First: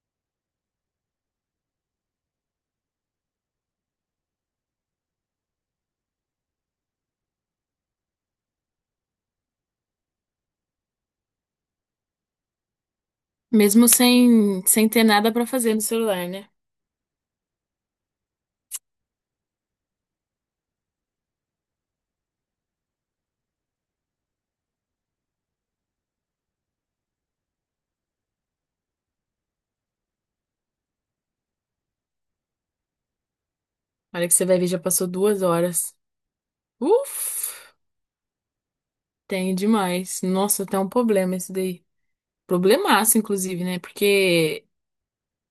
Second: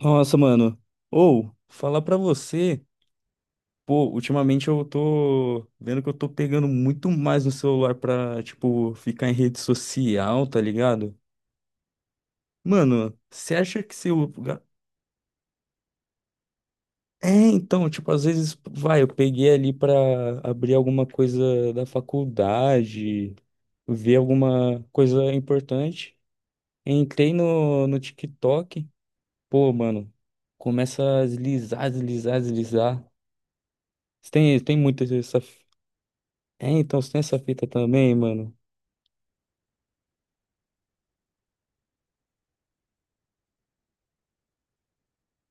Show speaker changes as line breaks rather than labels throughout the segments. Nossa, mano. Ou, falar pra você, pô, ultimamente eu tô vendo que eu tô pegando muito mais no celular pra, tipo, ficar em rede social, tá ligado? Mano, você acha
Mesmo
que se eu.
sem ter nada pra fazer no celular, né?
É, então, tipo, às vezes, vai, eu peguei ali pra abrir alguma coisa da faculdade, ver alguma coisa importante. Entrei no TikTok, pô, mano, começa a deslizar, deslizar, deslizar.
Olha que você
Tem,
vai ver,
tem
já
muito
passou
essa.
2 horas.
É, então você tem essa fita
Uf,
também, mano.
tem demais. Nossa, tá um problema esse daí. Problemaço, inclusive, né? Porque,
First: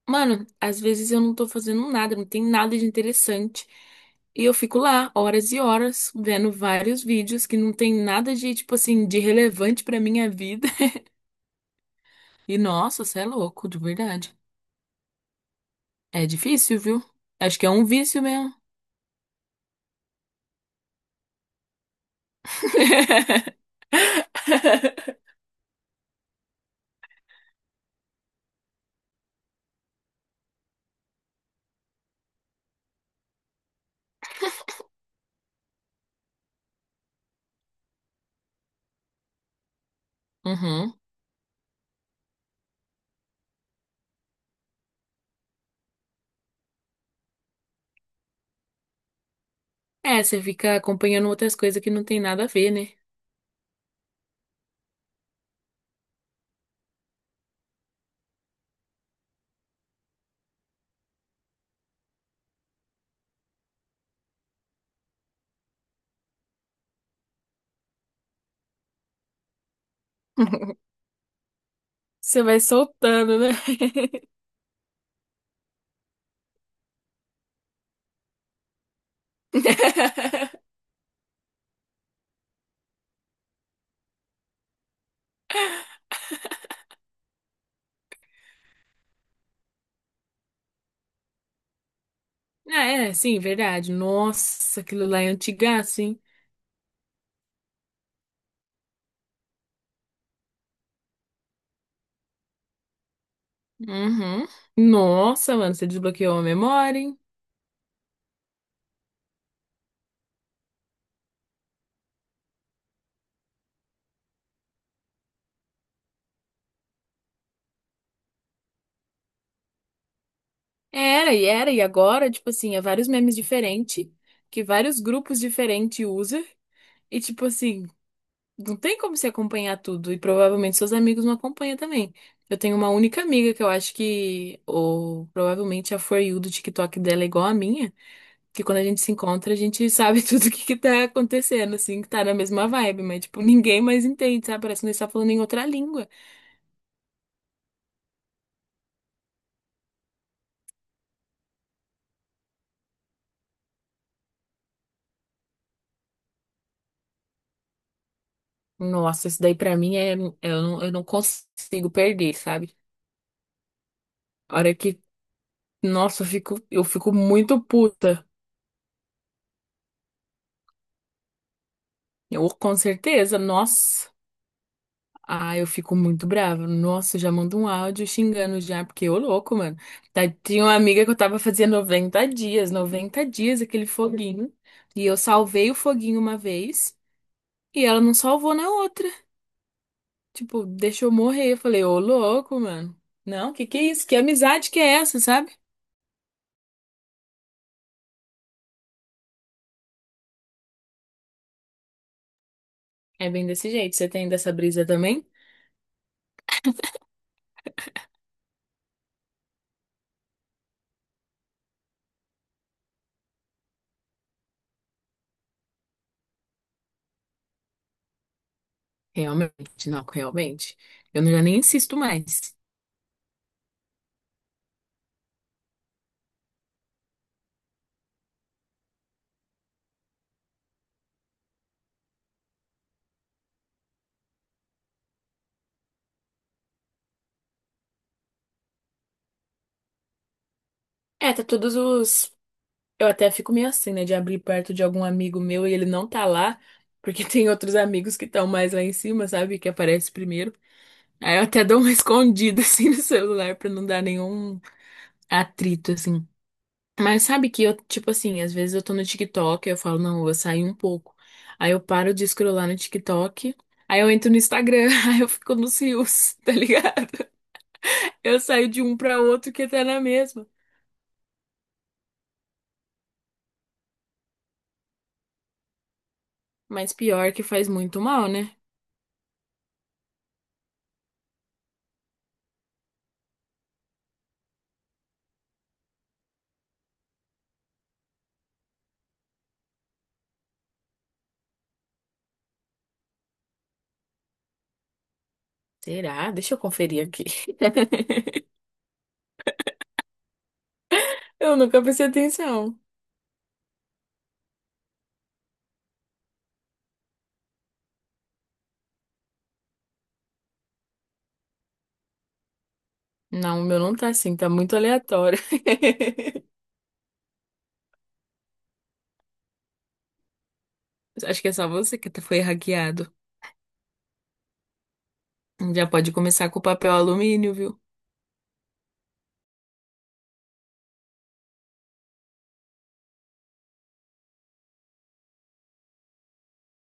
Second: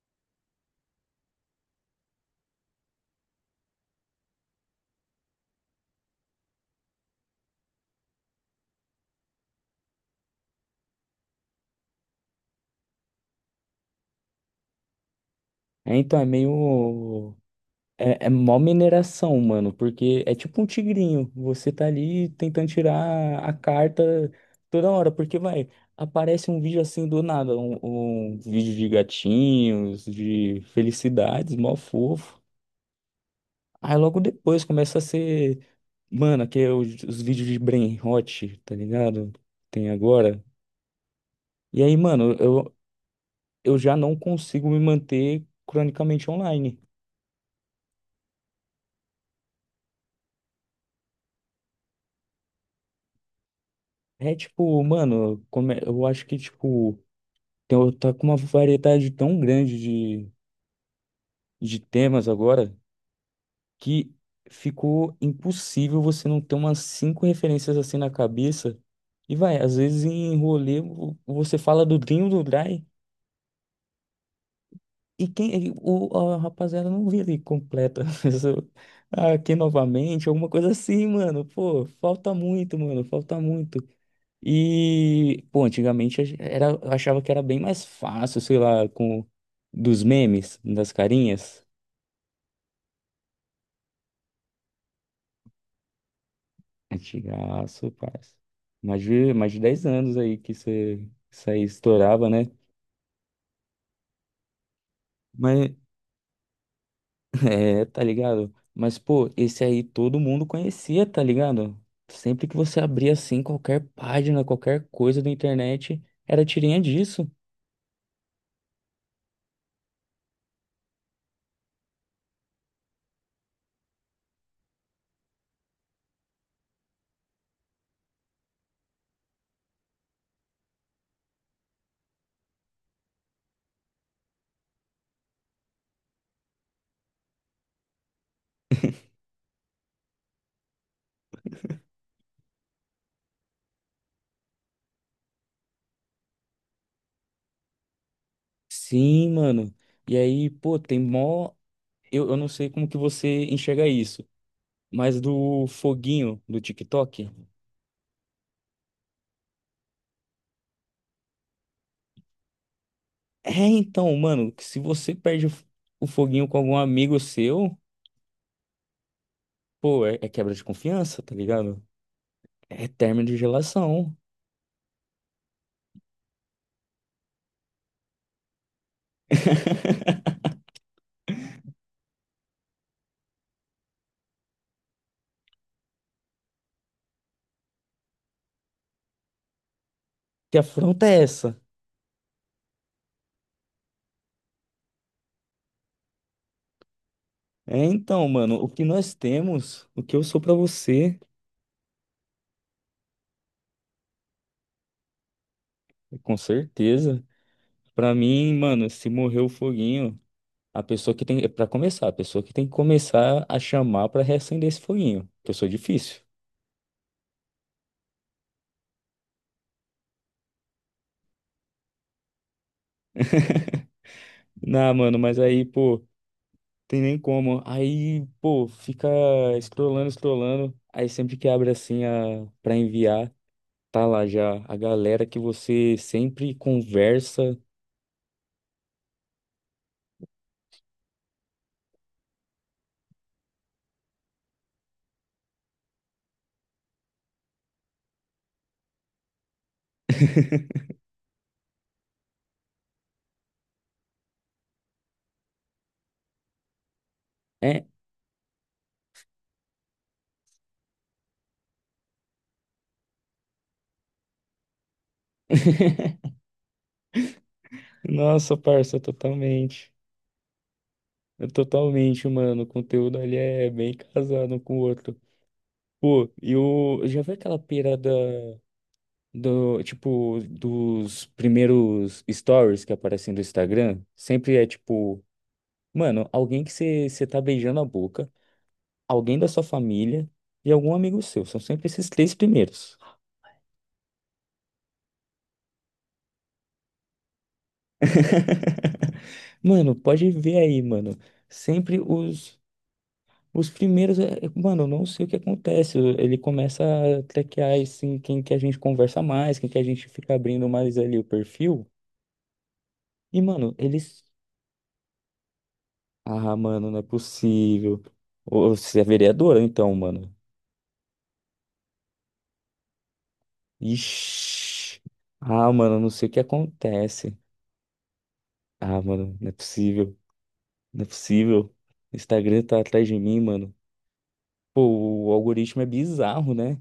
mano, às vezes eu não tô fazendo nada, não tem nada de interessante. E eu fico lá horas e horas vendo vários vídeos que não tem nada de, tipo assim, de relevante pra minha vida. E nossa, você é louco, de verdade.
É, então é
É difícil, viu?
meio.
Acho que é um vício
É, é
mesmo.
mó mineração, mano, porque é tipo um tigrinho. Você tá ali tentando tirar a carta toda hora, porque vai, aparece um vídeo assim do nada, um vídeo de gatinhos, de felicidades, mó fofo. Aí logo depois começa a ser, mano, aqui é os vídeos de Brain Rot, tá ligado? Tem agora.
Uhum.
E aí, mano, eu já não consigo me manter cronicamente online.
É, você fica acompanhando outras coisas que não tem nada a ver, né?
É tipo, mano, eu acho que, tipo, tem, tá com uma variedade tão grande de temas agora que ficou impossível você não ter umas cinco referências assim na cabeça. E vai, às vezes em rolê você fala do Dinho do
Você vai
Dry
soltando, né?
e quem, a rapaziada não vira e completa. Aqui novamente, alguma coisa assim, mano. Pô, falta muito, mano, falta muito. E, pô, antigamente a era, eu achava que era bem mais fácil, sei lá, com dos memes, das carinhas.
Ah, é, sim, verdade. Nossa, aquilo lá é antigaço, hein?
Antigaço, parça. Mais de 10 anos aí que você, isso aí estourava, né?
Uhum. Nossa,
Mas,
mano, você desbloqueou a memória, hein?
é, tá ligado? Mas, pô, esse aí todo mundo conhecia, tá ligado? Sempre que você abria assim, qualquer página, qualquer coisa da internet, era tirinha disso.
Era, e era, e agora, tipo assim, é vários memes diferentes, que vários grupos diferentes usam, e tipo assim, não tem como se acompanhar tudo e provavelmente seus amigos não acompanham também. Eu tenho uma única amiga que eu acho que, ou provavelmente a For You do TikTok dela é igual a minha, que quando a gente se encontra a gente sabe tudo o que que tá acontecendo, assim, que tá na mesma vibe, mas tipo, ninguém mais entende, sabe? Parece que nós tá falando em outra língua.
Sim, mano. E aí, pô, tem mó. Eu não sei como que você enxerga isso. Mas do foguinho do TikTok?
Nossa, isso daí pra mim é, eu não consigo perder, sabe?
É, então, mano,
A
que
hora
se
que,
você o
nossa, eu
foguinho
fico,
com algum
eu fico
amigo
muito
seu,
puta.
pô, é quebra de confiança, tá ligado?
Eu, com
É término de
certeza, nossa.
relação.
Ah, eu fico muito brava. Nossa, eu já mando um áudio xingando já, porque ô louco, mano. Tá, tinha uma amiga que eu tava fazendo 90 dias, 90 dias aquele foguinho. E eu salvei o foguinho uma vez e ela não salvou na outra.
Que
Tipo,
afronta
deixou
é essa?
morrer. Eu falei, ô louco, mano. Não, que é isso? Que amizade que é essa, sabe?
É, então, mano, o que nós temos, o que eu sou pra você,
É bem desse jeito. Você tem dessa brisa também?
com certeza. Pra mim, mano, se morrer o foguinho, a pessoa que tem que começar a chamar pra reacender esse foguinho, que eu sou difícil.
Realmente, não, realmente. Eu não- já nem insisto mais.
Não, mano, mas aí, pô. Tem nem como. Aí, pô, fica scrollando, scrollando. Aí sempre que abre assim a para enviar, tá lá já a galera que você sempre conversa.
É, tá todos os. Eu até fico meio assim, né, de abrir perto de algum amigo meu e ele não tá lá, porque tem outros amigos que estão mais lá em cima, sabe, que aparece primeiro. Aí eu até dou uma escondida assim no celular pra não dar nenhum atrito assim. Mas sabe que eu,
É.
tipo assim, às vezes eu tô no TikTok, eu falo, não, eu vou sair um pouco. Aí eu paro de scrollar no TikTok, aí eu entro no Instagram, aí eu fico nos rios, tá ligado? Eu
Nossa,
saio de um
parça,
pra outro que tá
totalmente.
na mesma.
É. Totalmente, mano. O conteúdo ali é bem casado um com o outro. Pô, e
Mas
o já
pior
vi
que
aquela
faz muito
pirada
mal, né?
do, tipo, dos primeiros stories que aparecem do Instagram? Sempre é tipo, mano, alguém que você tá beijando a boca, alguém da sua família e algum amigo seu. São sempre esses três primeiros.
Será? Deixa eu conferir aqui.
Mano, pode ver aí, mano.
Eu nunca
Sempre
prestei atenção.
os primeiros. Mano, eu não sei o que acontece. Ele começa a traquear assim, quem que a gente conversa mais, quem que a gente fica abrindo mais ali o perfil. E,
Não, o
mano,
meu não tá
eles.
assim, tá muito aleatório.
Ah, mano, não é possível. Ô, você é vereadora, então, mano.
Acho que é só você que tá, foi hackeado.
Ixi. Ah,
Já
mano, não
pode
sei o que
começar com o papel
acontece.
alumínio, viu?
Ah, mano, não é possível. Não é possível. O Instagram tá atrás de mim, mano. Pô, o algoritmo é bizarro, né?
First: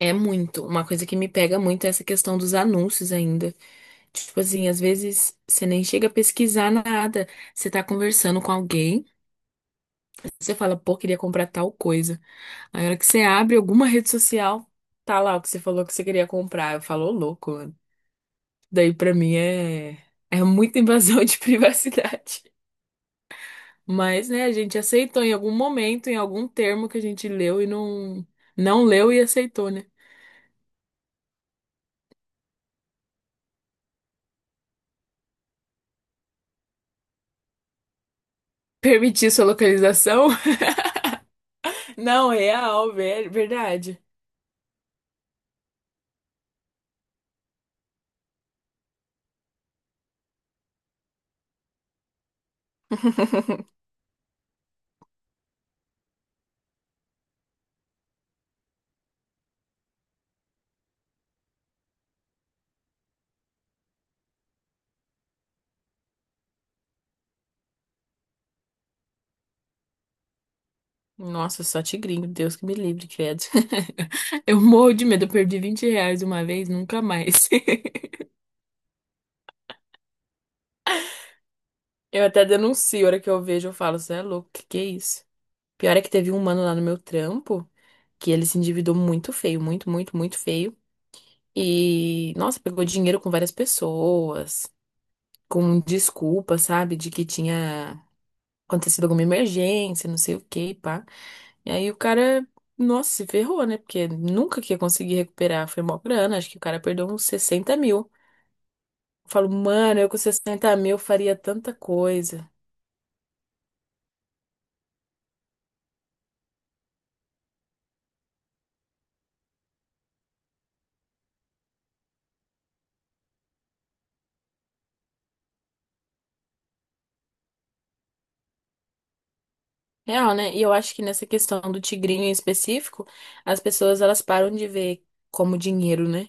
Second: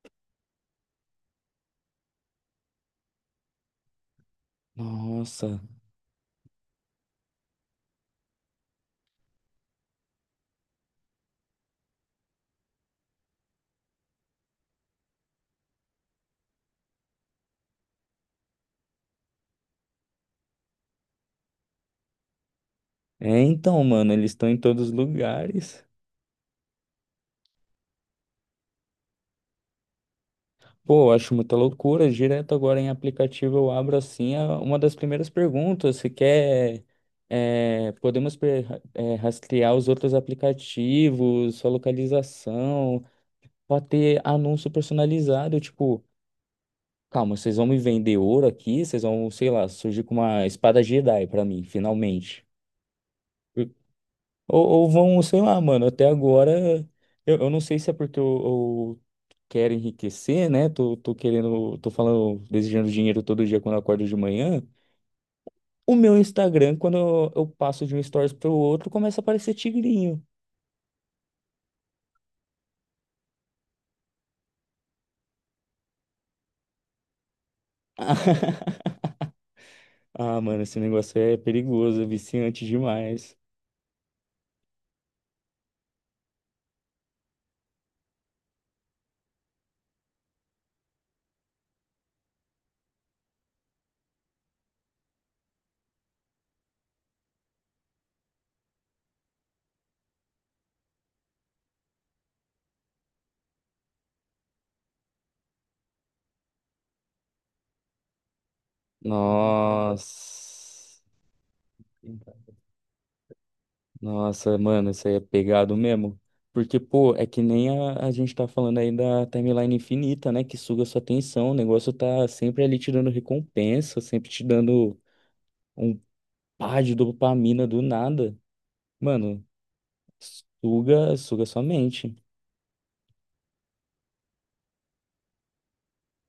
É muito. Uma coisa que me pega muito é essa questão dos anúncios ainda. Tipo assim, às vezes
Nossa.
você nem chega a pesquisar nada. Você tá conversando com alguém, você fala, pô, queria comprar tal coisa. Aí, na hora que você abre alguma rede social, tá lá o que você falou que você queria comprar. Eu falo, ô, louco, daí pra mim é é muita invasão de privacidade.
É então, mano,
Mas,
eles
né,
estão
a
em
gente
todos os
aceitou em algum
lugares.
momento, em algum termo que a gente leu e não leu e aceitou, né?
Pô, eu acho muita loucura. Direto agora em aplicativo eu abro assim uma das primeiras perguntas. Se quer. é, podemos pre- é,
Permitir sua
rastrear os outros
localização?
aplicativos, sua
Não, é real,
localização, pode
verdade.
ter anúncio personalizado, tipo. Calma, vocês vão me vender ouro aqui? Vocês vão, sei lá, surgir com uma espada Jedi pra mim, finalmente. Ou vão, sei lá, mano, até agora, eu não sei se é porque eu quero enriquecer, né? Tô querendo, tô falando, desejando dinheiro todo dia quando eu acordo de manhã. O meu Instagram, quando eu passo de um stories pro outro, começa a aparecer tigrinho.
Nossa, só tigrinho, Deus que me livre, credo. Eu morro de medo, eu perdi R$ 20 uma vez, nunca mais.
Ah, mano, esse negócio é perigoso, é
Eu até
viciante
denuncio, a hora que
demais.
eu vejo, eu falo, você é louco, que é isso? Pior é que teve um mano lá no meu trampo, que ele se endividou muito feio, muito, muito, muito feio. E, nossa, pegou dinheiro com várias pessoas, com desculpa, sabe, de que tinha acontecido alguma emergência, não sei o que, pá. E aí o cara, nossa, se ferrou, né? Porque nunca que ia conseguir recuperar. Foi mó grana, acho que o cara perdeu uns 60 mil. Eu falo, mano, eu com 60
Nossa.
mil faria tanta coisa.
Nossa, mano, isso aí é pegado mesmo. Porque, pô, é que nem a gente tá falando aí da timeline infinita, né? Que suga sua atenção. O negócio tá sempre ali te dando recompensa, sempre te dando um pá de dopamina do nada. Mano,
Real, né? E eu acho que
suga,
nessa
suga
questão
sua
do
mente.
tigrinho em específico, as pessoas elas param de ver como dinheiro, né?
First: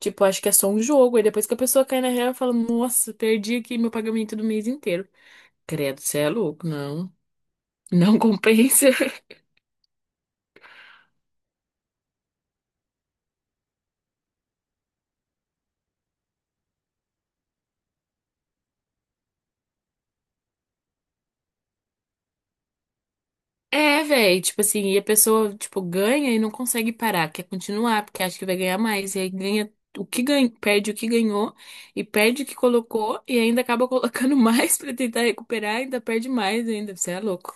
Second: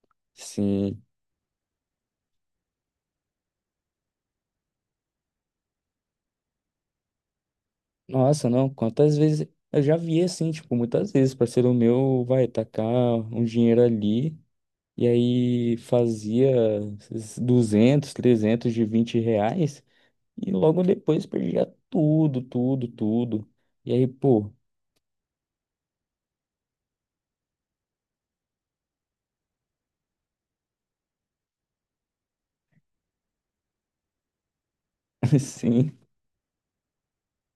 Tipo, acho que é só um
Sim.
jogo. Aí depois que a pessoa cai na real, fala, nossa, perdi aqui meu pagamento do mês inteiro. Credo, você é louco, não. Não
Nossa, não,
compensa.
quantas vezes. Eu já vi assim, tipo, muitas vezes, parceiro meu vai tacar um dinheiro ali. E aí fazia esses 200, 300 de 20 reais. E logo depois perdia tudo, tudo, tudo. E
É,
aí,
velho,
pô,
tipo assim, e a pessoa, tipo, ganha e não consegue parar, quer continuar, porque acha que vai ganhar mais. E aí ganha o que ganha, perde o que ganhou, e perde o que colocou, e ainda acaba colocando mais pra tentar recuperar,
assim,
ainda perde mais ainda. Você é louco.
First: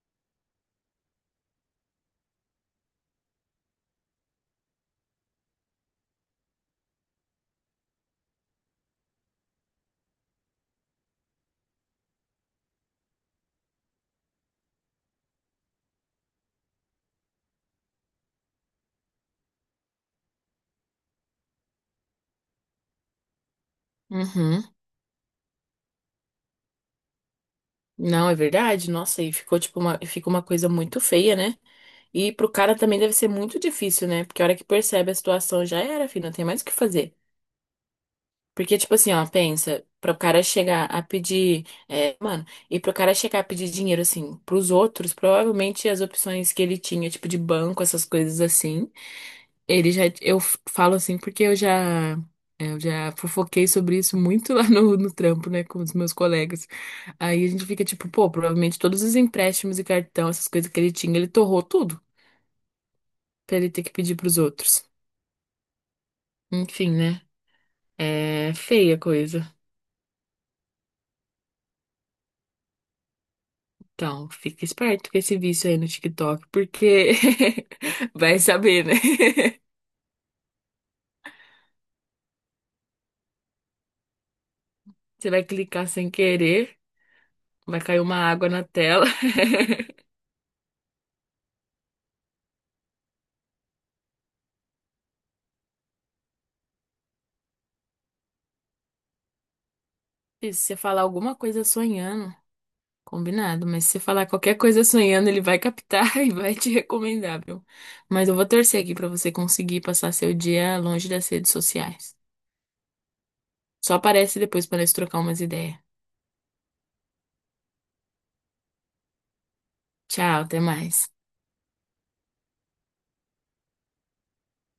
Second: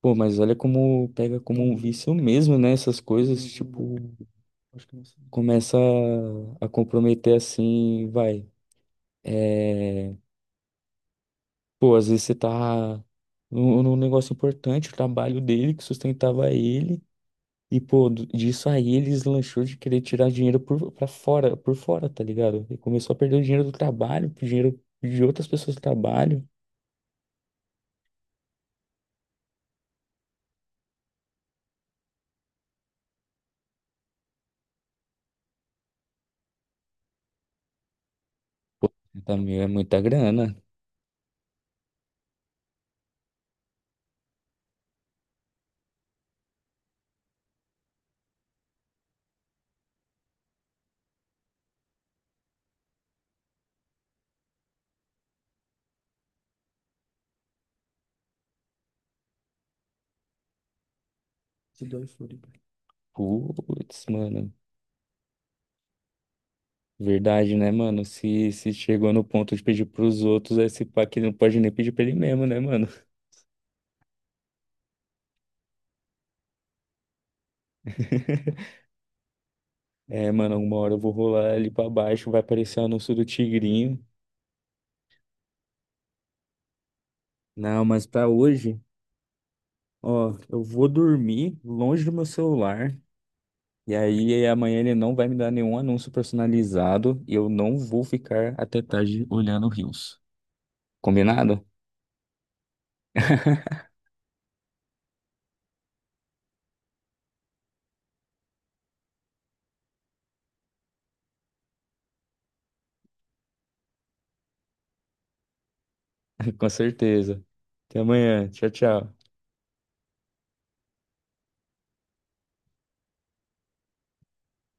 pô, mas olha como pega como um vício mesmo, né? Essas coisas, tipo, começa a comprometer assim, vai. É, pô, às vezes você tá num negócio importante, o trabalho dele que sustentava ele. E, pô, disso aí ele deslanchou de querer tirar dinheiro pra fora, por fora, tá ligado? Ele começou a perder o dinheiro do trabalho, o
Uhum.
dinheiro de outras pessoas do trabalho.
Não, é verdade. Nossa, e ficou tipo uma, fica uma coisa muito feia, né? E pro cara também deve ser muito difícil, né? Porque a hora que percebe a situação já era, filho, não tem mais o que fazer. Porque,
Pô,
tipo assim, ó,
80 mil é
pensa,
muita
pro cara
grana.
chegar a pedir, é, mano, e pro cara chegar a pedir dinheiro, assim, pros outros, provavelmente as opções que ele tinha, tipo de banco, essas coisas assim, ele já, falo assim porque eu já, é, eu já fofoquei sobre isso muito lá no, no trampo, né, com os meus colegas. Aí a gente fica tipo, pô, provavelmente todos os empréstimos e cartão, essas coisas que ele tinha, ele torrou
Se
tudo
dói Floripa.
pra ele ter que
Putz,
pedir pros
mano.
outros. Enfim, né?
Verdade, né, mano?
É
Se
feia a
chegou no
coisa.
ponto de pedir pros outros, esse pá não pode nem pedir pra ele mesmo, né, mano?
Então, fica esperto com esse vício aí no TikTok, porque vai saber, né?
É, mano, uma hora eu vou rolar ali pra baixo, vai aparecer o anúncio do Tigrinho.
Você vai clicar sem querer, vai
Não,
cair
mas
uma
pra
água na
hoje,
tela.
ó, eu vou dormir longe do meu celular. E aí amanhã ele não vai me dar nenhum anúncio personalizado e eu não vou ficar até tarde olhando Reels.
E se você falar alguma
Combinado?
coisa sonhando, combinado, mas se você falar qualquer coisa sonhando, ele vai captar e vai te recomendar, viu? Mas eu vou torcer aqui pra você conseguir passar seu dia longe das redes sociais. Só aparece depois pra nós trocar umas ideias.
Com certeza. Até amanhã. Tchau, tchau.
Tchau, até mais.